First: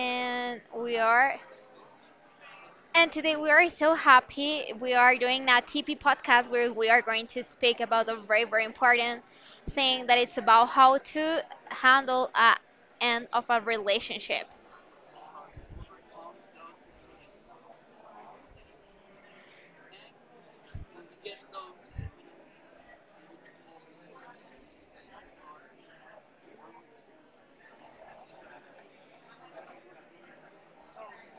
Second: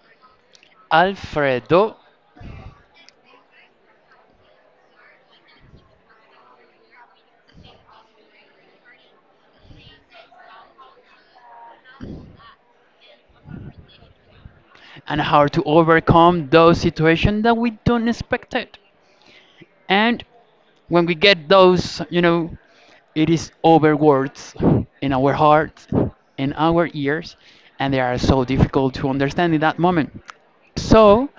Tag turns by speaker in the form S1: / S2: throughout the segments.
S1: and we are
S2: Alfredo,
S1: And today we are so happy. We are doing a TP podcast where we are going to speak about a very important thing that it's about how to handle a end of a relationship.
S2: and how to overcome those situations that we don't expect it. And when we get those, it is over words in our hearts, in our ears, and they are so difficult to understand in that moment. So,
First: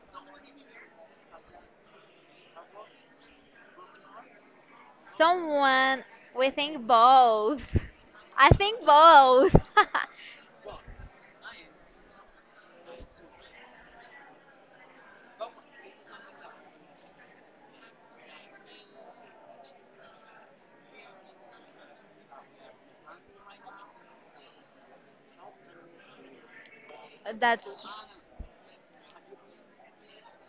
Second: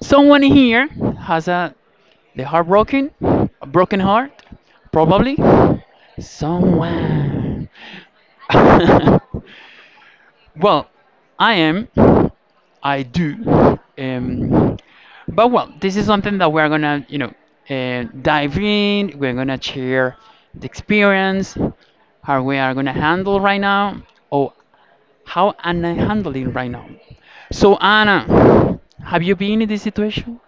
S2: someone here has the heartbroken, a broken heart, probably
S1: Someone, we think both.
S2: someone.
S1: I think both.
S2: Well, I am, I do, but well, this is something that we're gonna dive in. We're gonna share the experience, how we are gonna handle right now, or how am I handling right now. So
S1: That's.
S2: Anna, have you been in this situation?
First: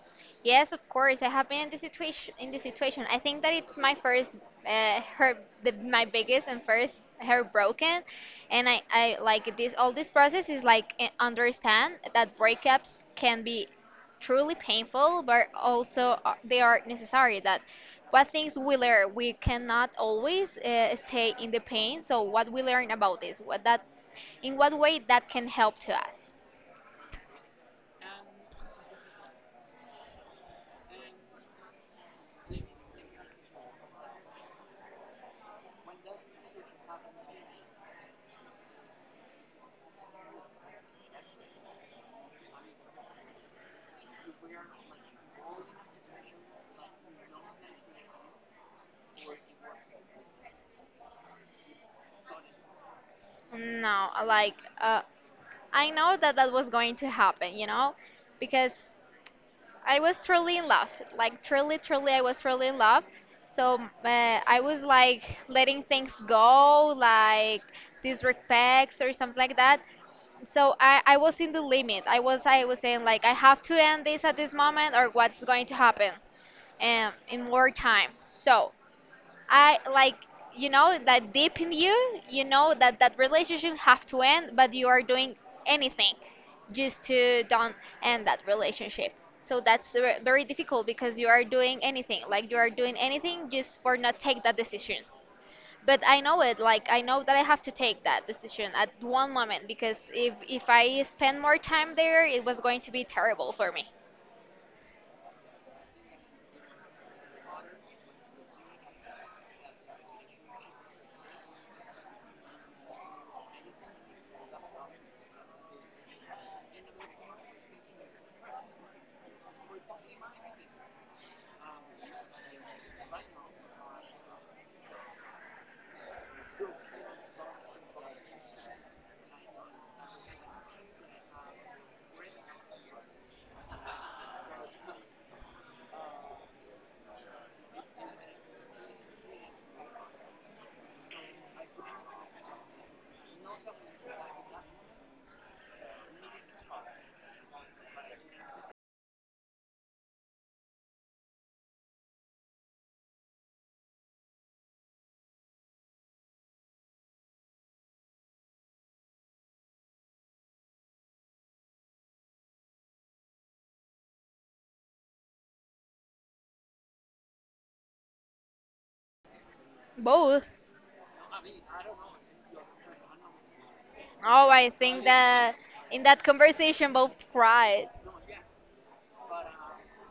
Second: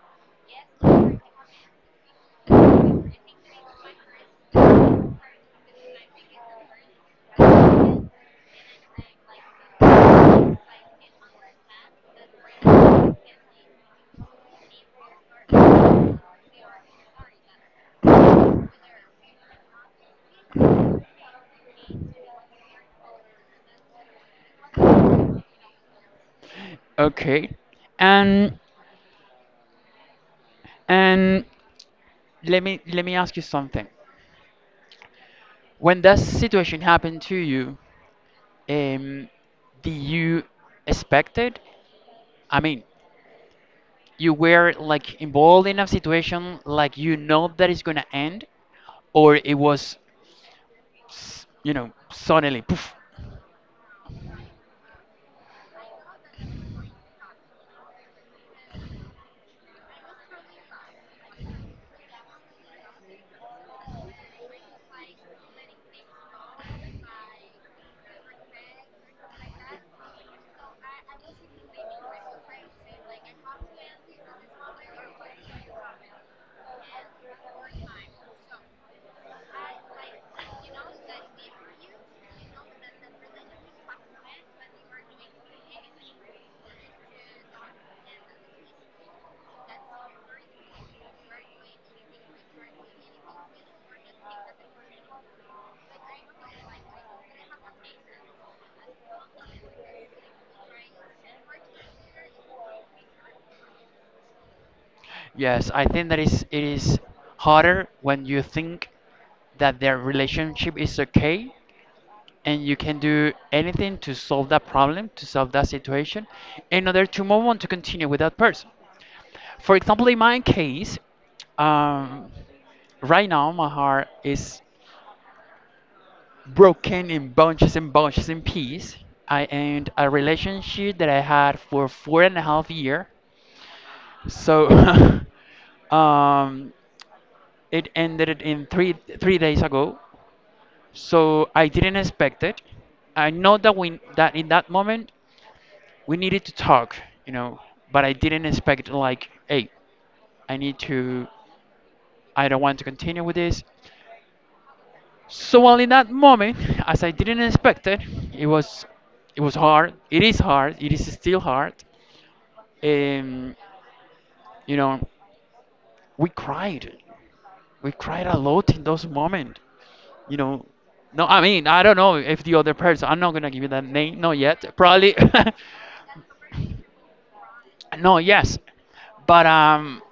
S1: Yes, of course. I have been in this situation. In this situation, I think that it's my first, uh, her, my biggest and first heartbroken, and I like this. All this process is like understand that breakups can be truly painful, but also they are necessary. That what things we learn, we cannot always stay in the pain. So what we learn about this, what that, in what way that can help to us.
S2: Okay, and and let me ask you something. When that situation happened to you, Um, did you expect it? I mean, you were like involved in a situation like you know that it's gonna end, or it was, suddenly poof.
S1: No, like uh, I know that that was going to happen, you know, because I was truly in love. Like, truly, truly, I was truly in love. So I was like letting things go, like disrespects or something like that. So I was in the limit. I was saying like I have to end this at this moment or what's going to happen in more time. So I like you know that deep in you, you know that that relationship have to end, but you are doing anything just to don't end that relationship. So that's very difficult because you are doing anything, like you are doing anything just for not take that decision. But I know it, like I know that I have to take that decision at one moment because if I spend more time there, it was going to be terrible for me.
S2: Yes, I think that is it is harder when you think that their relationship is okay and you can do anything to solve that problem, to solve that situation, in order to move on to continue with that person. For example, in my case, um, right now my heart is broken in bunches and bunches in pieces. I end a relationship that I had for 4.5 year. So um, it ended in three days ago. So I didn't expect it. I know that we that in that moment we needed to talk, you know, but I didn't expect like, hey, I need to, I don't want to continue with this. So well, in that moment, as I didn't expect it, it was it was hard. It is hard. It is still hard. Um, you know, we cried. We cried a lot in those moments. You
S1: Both.
S2: know, no, I mean, I don't know if the other person. I'm not gonna give you that name. Not
S1: Oh, I
S2: yet.
S1: think
S2: Probably.
S1: that in that conversation both cried.
S2: No. Yes. But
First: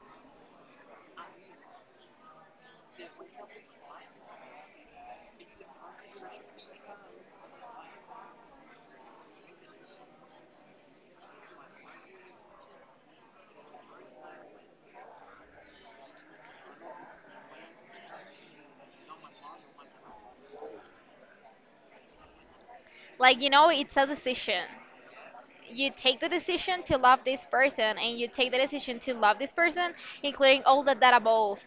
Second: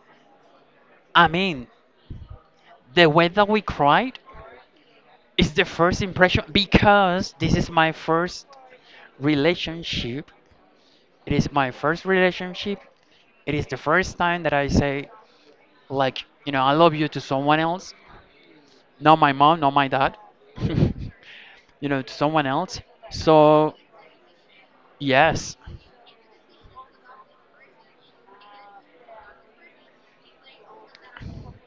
S2: I mean, the way that we cried is the first impression because this is my first relationship. It is my first relationship. It is the first time that I say, like, I love you to someone else, not my mom, not my dad, to someone else.
S1: Like, you know,
S2: So,
S1: it's a decision.
S2: yes,
S1: You take the decision to love this person, and you take the decision to love this person, including all that that above.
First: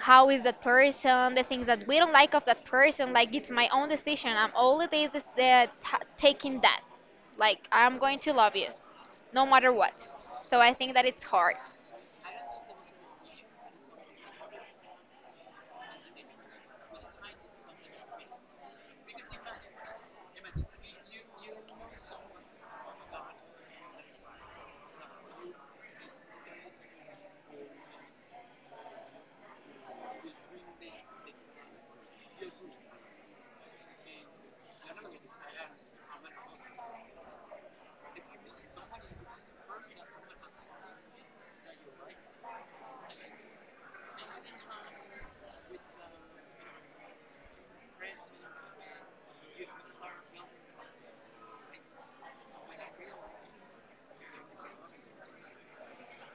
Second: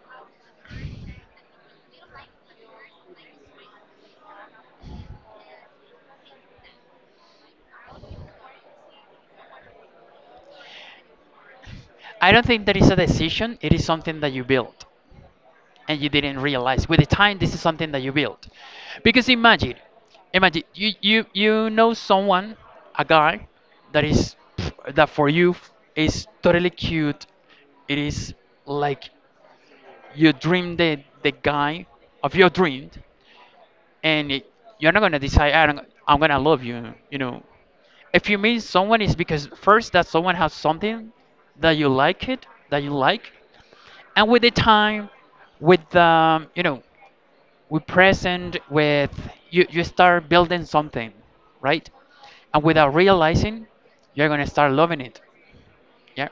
S1: How is that person? The things that we don't like of that person. Like, it's my own decision. I'm all it is that taking that. Like, I'm going to love you, no matter what. So I think that it's hard,
S2: I don't think that is a decision. It is something that you build and you didn't realize. With the time, this is something that you build. Because imagine, imagine you know someone, a guy, that is that for you is totally cute. It is like you dream the guy of your dream, and it, you're not gonna decide I don't, I'm gonna love you. If you meet someone, it's because first that someone has something that you like, and with the time, with with present, with you start building something, right? And without realizing, you're gonna start loving it. Yeah,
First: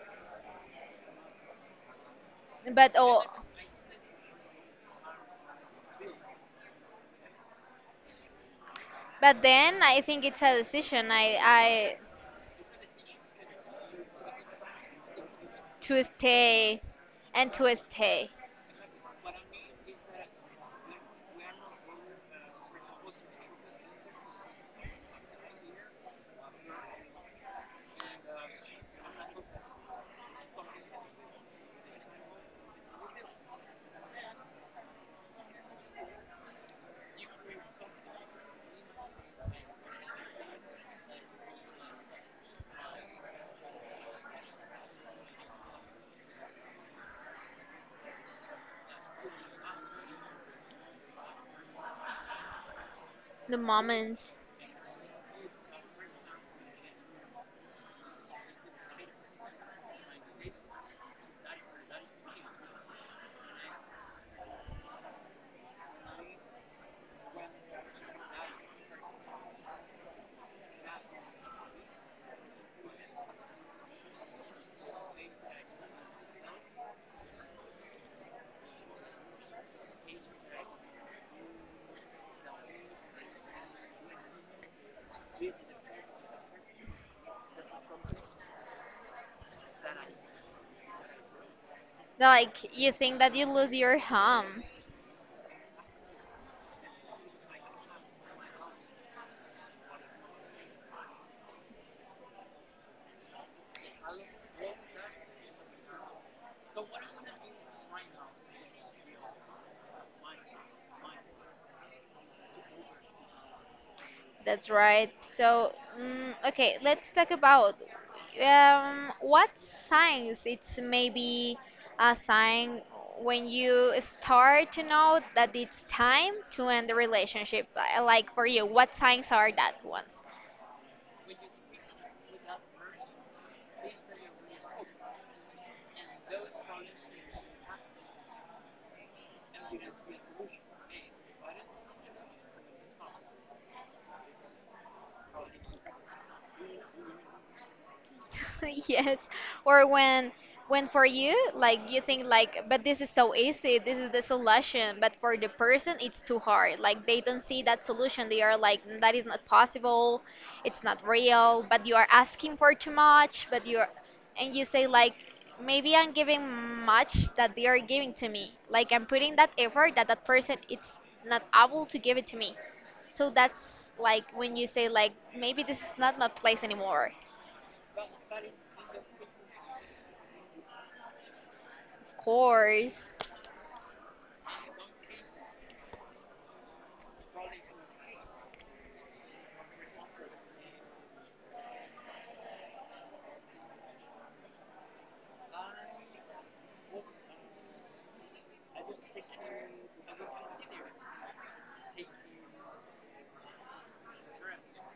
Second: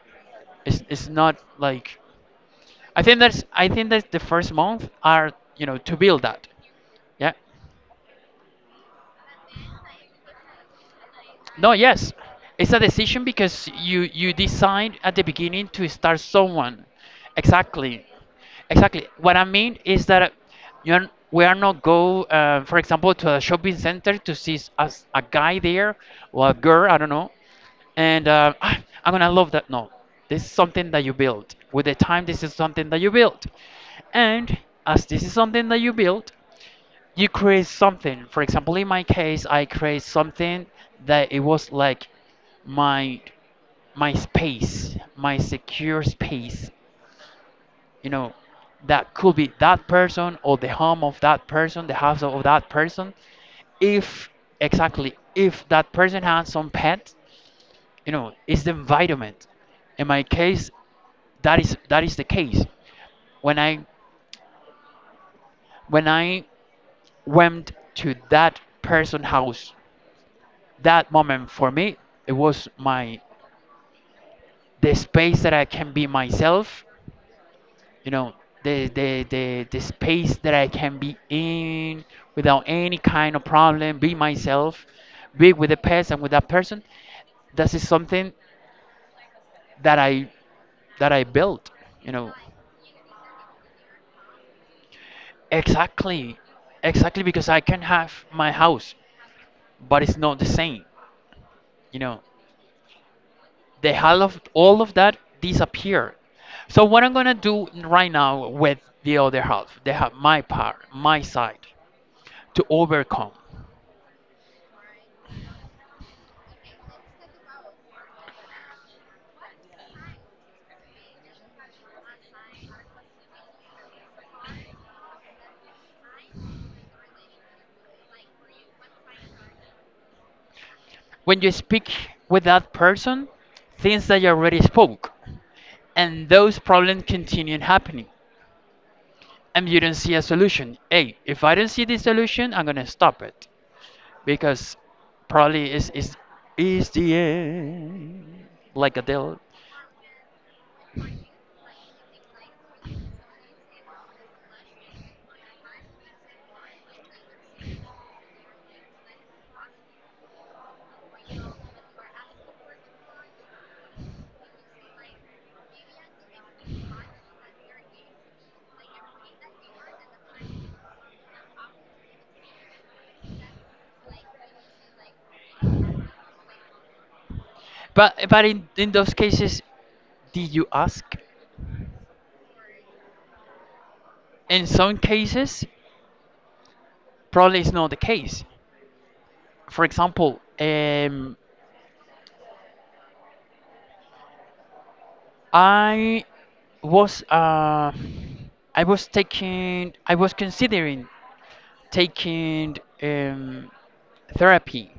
S2: it's not like
S1: but oh,
S2: I think that the first month are to build that. Yeah.
S1: but then I think it's a decision.
S2: No.
S1: I
S2: Yes. It's a decision because you decide at the beginning to
S1: to
S2: start
S1: stay
S2: someone.
S1: and to
S2: Exactly.
S1: stay
S2: Exactly. What I mean is that you are we are not go for example, to a shopping center to see as a guy there or a girl, I don't know, and "Ah, I'm gonna love that." No, this is something that you build with the time. This is something that you build, and as this is something that you build, you create something. For example, in my case, I create something that it was like my my secure space. You know, that could be that person or the home of that person, the house of that person.
S1: the moments.
S2: If Exactly, if that person has some pet, it's the environment. In my case, that is the case. When I when I went to that person house, that moment for me, it was my the space that I can be myself. you know the space that I can be in without any kind of problem, be myself, be with the past and with that person. This is something that i that I built, you know
S1: Like you think that you lose your home.
S2: Exactly, exactly, because I can have my house, but it's not the same, you know the all of that disappear. So what I'm gonna do right now with the other half, they have my part, my side, to overcome.
S1: That's right. So, mm, okay, let's talk about what signs it's maybe a sign when you start to know that it's time to end the relationship. Like for you, what signs are that ones?
S2: When you speak with that person, things that you already spoke, and those problems continue happening, and you don't see a solution. Hey, if I don't see the solution, I'm gonna stop it because probably is the end, like a
S1: Yes.
S2: deal.
S1: Or when for you, like you think like, but this is so easy, this is the solution, but for the person it's too hard. Like they don't see that solution. They are like, "Mm, that is not possible, it's not real, but you are asking for too much, but you're" and you say like maybe I'm giving much that they are giving to me. Like I'm putting that effort that that person it's not able to give it to me. So that's like when you say like maybe this is not my place anymore.
S2: But in those cases, did you ask?
S1: Of course.
S2: In some cases, probably it's not the case. For example, I was uh, I was considering taking um, therapy,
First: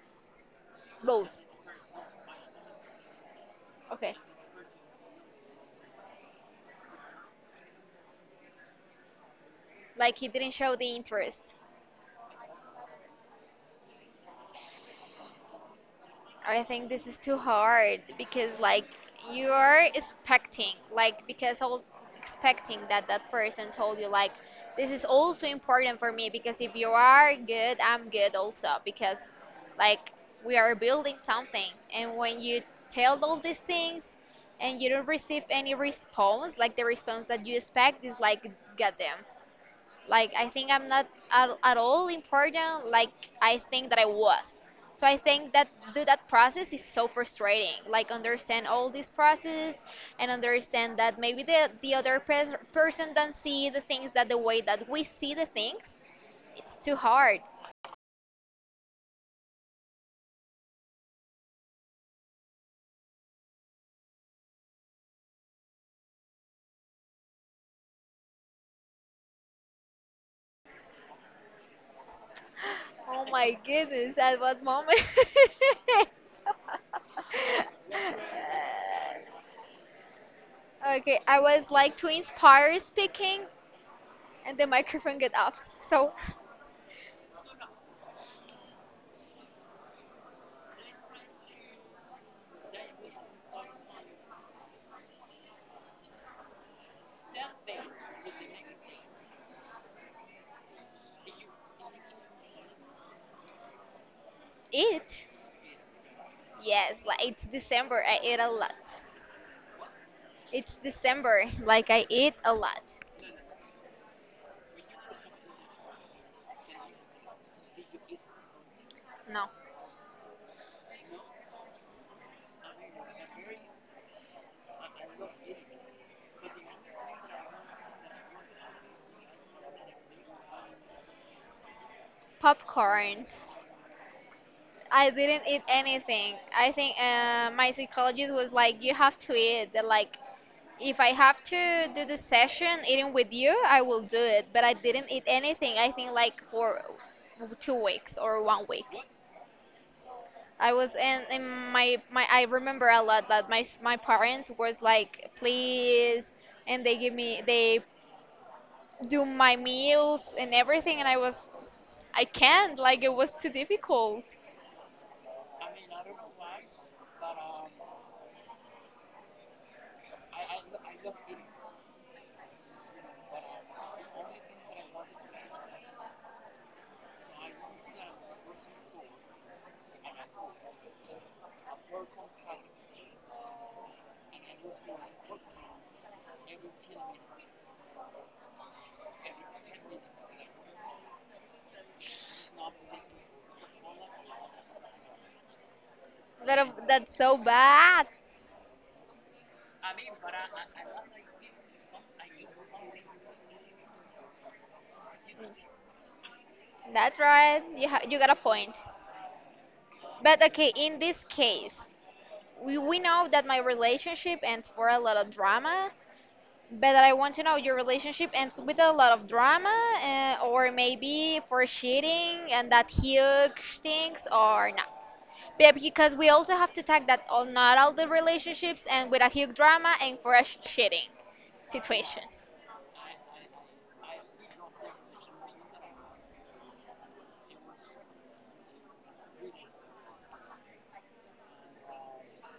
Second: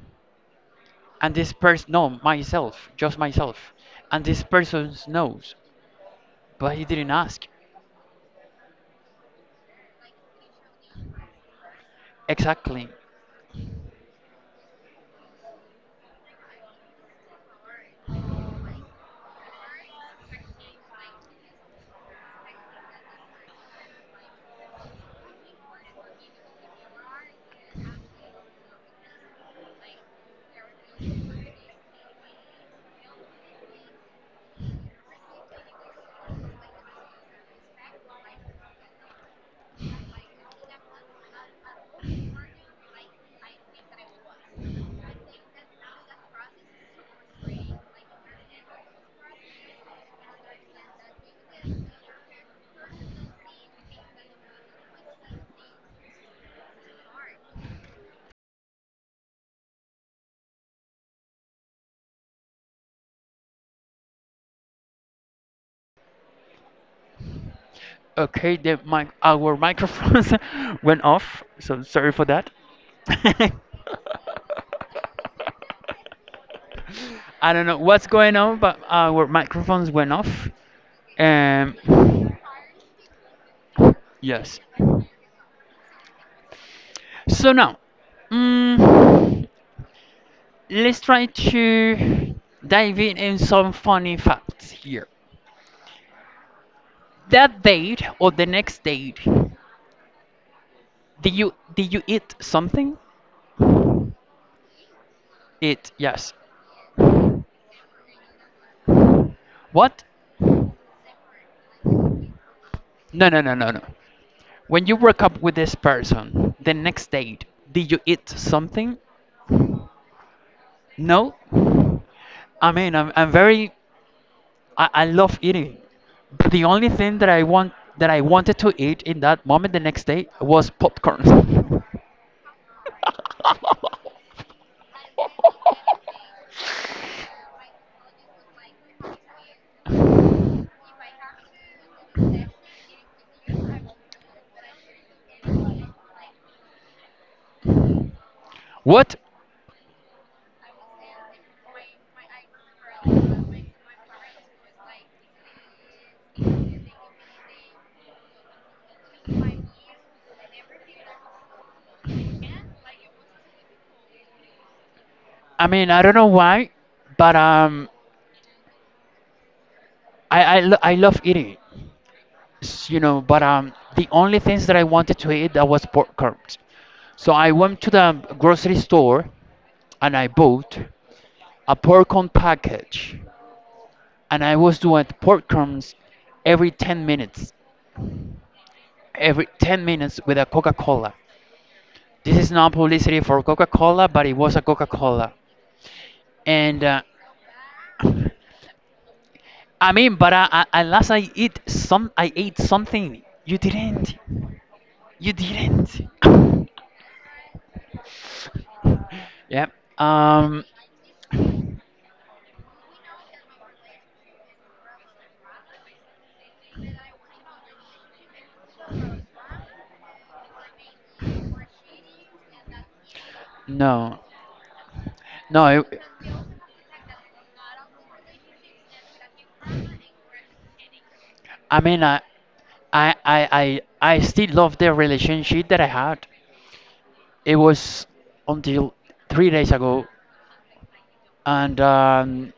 S1: Both.
S2: and this person, no, myself, just myself,
S1: Okay.
S2: and this person knows, but he didn't ask
S1: Like he didn't show the interest.
S2: exactly.
S1: I think this is too hard because like you are expecting like because all expecting that that person told you like this is also important for me because if you are good I'm good also because like we are building something and when you tell all these things and you don't receive any response like the response that you expect is like goddamn. Like I think I'm not at all important like I think that I was. So I think that do that process is so frustrating. Like understand all this process and understand that maybe the other person don't see the things that the way that we see the things. It's too hard.
S2: Okay, the mic our microphones went off, so sorry for that.
S1: Oh my goodness, at what moment?
S2: I don't know what's going on, but our microphones went off.
S1: Okay, I was
S2: Um,
S1: like to inspire speaking and
S2: yes.
S1: the microphone get off. So,
S2: So now, mm, let's try to dive in some funny facts here. That date or the next date, did you eat something?
S1: it.
S2: It, yes.
S1: Yes, like it's December. I eat a lot.
S2: What?
S1: It's December. Like I eat a lot.
S2: No, no, no, no, no. When you broke up with this person, the next date, did you eat something?
S1: No,
S2: No. I mean, I love eating. But the only thing that I wanted to eat in that moment, the next day, was popcorn.
S1: popcorns. I didn't eat anything. I think my psychologist was like, you have to eat. They're like, if I have to do the session eating with you, I will do it. But I didn't eat anything. I think like for 2 weeks or 1 week.
S2: What?
S1: I was in, my I remember a lot that my my parents was like please, and they give me they do my meals and everything, and I was I can't, like it was too difficult.
S2: I mean, I don't know why, but I love eating. But the only things that I wanted to eat, that was popcorn. So I went to the grocery store, and I bought a popcorn package, and I was doing popcorns every 10 minutes, every 10 minutes, with a Coca Cola. This is not publicity for Coca Cola, but it was a Coca Cola.
S1: That
S2: And
S1: that's so bad.
S2: I mean, but unless I eat some, I ate something. You didn't. You didn't.
S1: That's right. You you got a point.
S2: Yeah.
S1: But
S2: Um.
S1: okay, in this case, we know that my relationship ends for a lot of drama, but I want to know your relationship ends with a lot of drama, or maybe for cheating and that huge things,
S2: No.
S1: or not.
S2: No.
S1: Yeah, because we also have to tag that all not all the relationships and with a huge drama and for a shitting
S2: I mean,
S1: situation.
S2: I, I, I, I still love the relationship that I had. It was until 3 days ago, and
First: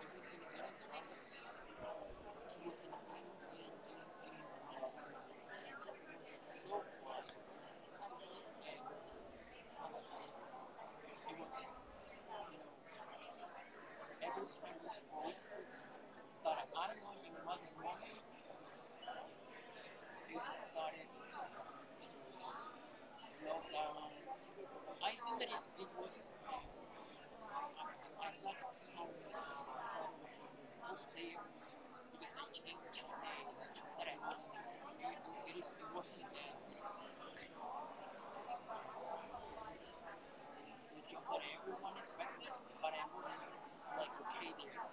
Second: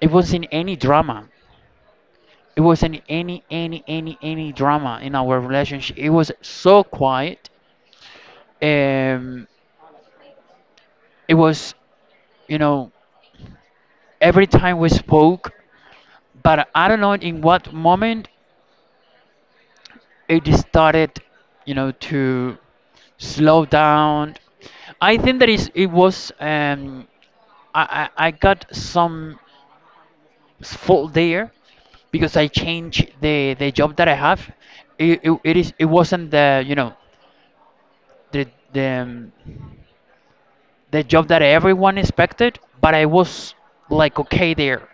S2: it wasn't any drama. It wasn't any drama in our relationship. It was so quiet. Um, it was, you know, every time we spoke, but I don't know in what moment it started, to slow down. I think that is it was I got some fault there because I changed the job that I have. It wasn't the the the um, job that everyone expected, but I was like okay there.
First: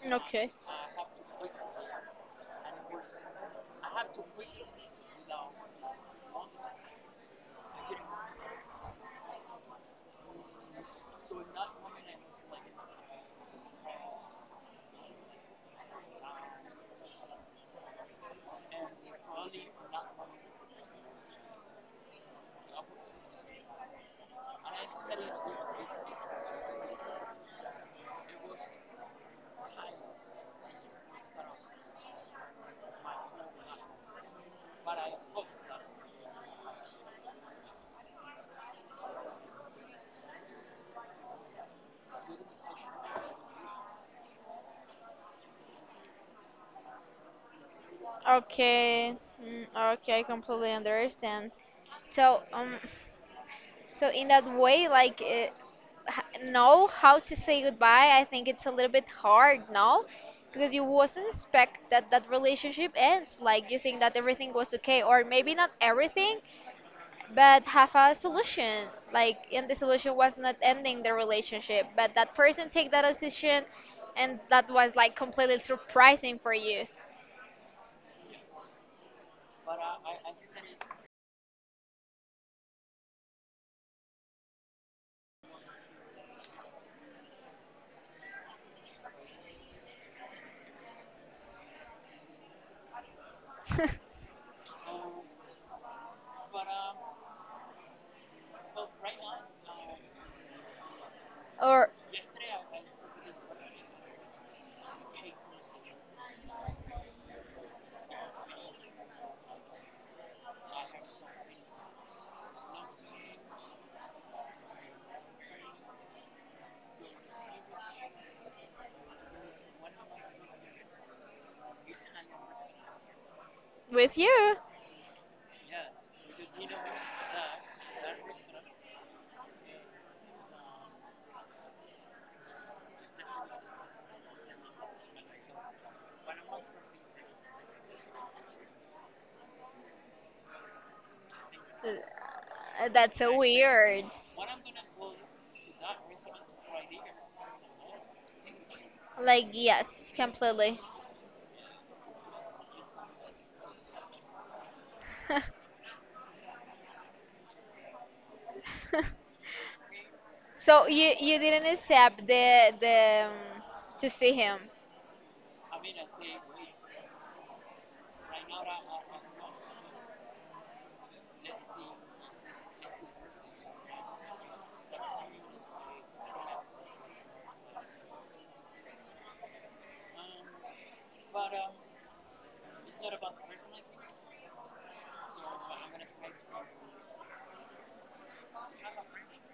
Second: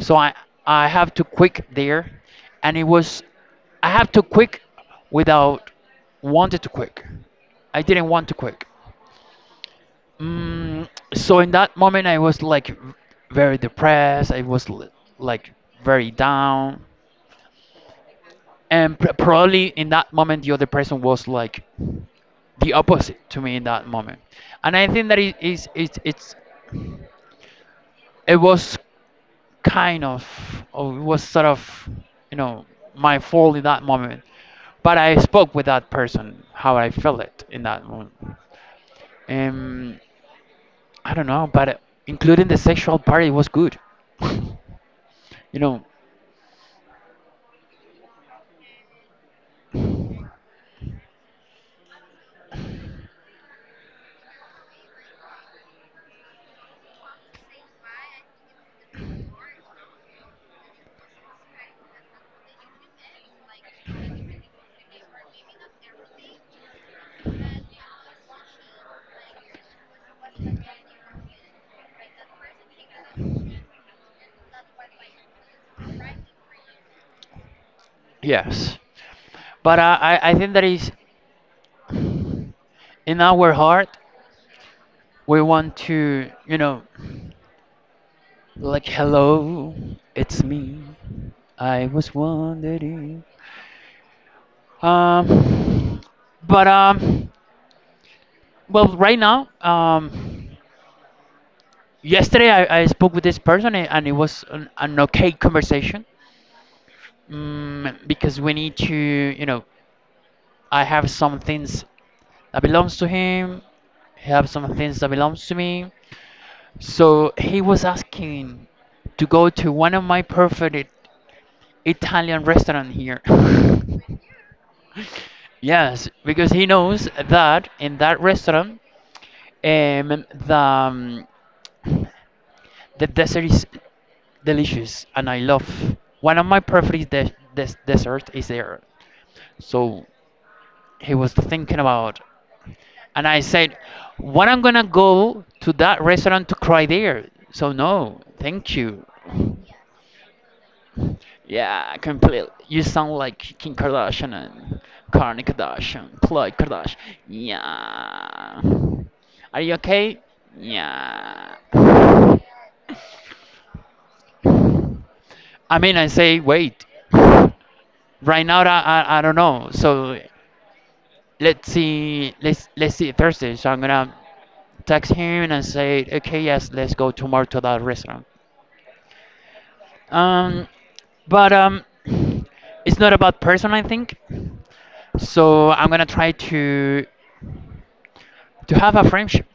S2: So I
S1: Okay.
S2: I have to quit there, and it was I have to quit without wanted to quit. I didn't want to quit. Mm, so in that moment, I was like very depressed. I was like very down, and probably in that moment, the other person was like the opposite to me in that moment. And I think that it was kind of, or it was sort of, you know, my fault in that moment. But I spoke with that person how I felt it in that moment. um I don't know, but including the sexual part, it was good. you know
S1: Okay. Mm, okay, I completely understand. So so in that way, like know how to say goodbye. I think it's a little bit hard, no, because you wasn't expect that that relationship ends. Like you think that everything was okay, or maybe not everything, but have a solution like and the solution was not ending the relationship but that person take that decision and that was like completely surprising for you.
S2: yes, but I think that is, in our heart, we want to, like, hello, it's me, I was wondering. Um but Well, right now,
S1: Or
S2: yesterday, I spoke with this person, and it was an okay conversation, because we need to, I have some things that belongs to him. He have some things that belongs to me. So he was asking to go to one of my perfect Italian restaurant here.
S1: with you.
S2: Yes, because he knows that in that restaurant, the dessert is delicious, and I love one of my preferred dessert is there. So he was thinking about,
S1: Uh, that's
S2: and
S1: so
S2: I said,
S1: weird.
S2: "What, I'm gonna go to that restaurant to cry there?" So no, thank you.
S1: Like yes completely.
S2: Yeah, completely. You sound like Kim Kardashian and Kourtney Kardashian, Khloe Kardashian. Yeah. Are you okay?
S1: So you
S2: Yeah.
S1: didn't accept the to see him.
S2: I mean, I say wait. Right now, I don't know. So let's see. Let's see Thursday. So I'm gonna text him and say, okay, yes, let's go tomorrow to that restaurant. Um, but it's not about person, I think. So I'm gonna try to have a friendship.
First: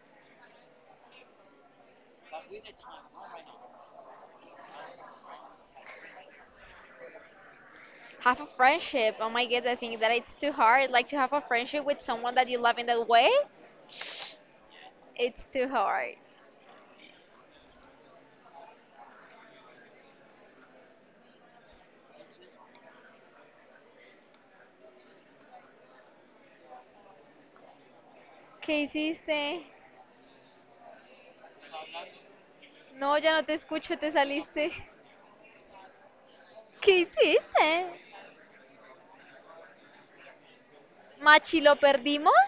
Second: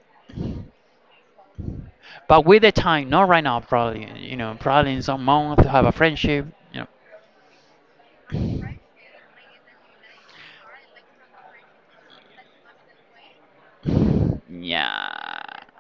S2: But with the time, not right now, probably, probably in some month to have a friendship, you know.
S1: Have a friendship, oh my god, I think that it's too hard like to have a friendship with someone that you love in that way. It's
S2: Yeah.
S1: too hard. ¿Qué hiciste? No, ya no te escucho, te saliste. ¿Qué hiciste? ¿Machi lo perdimos?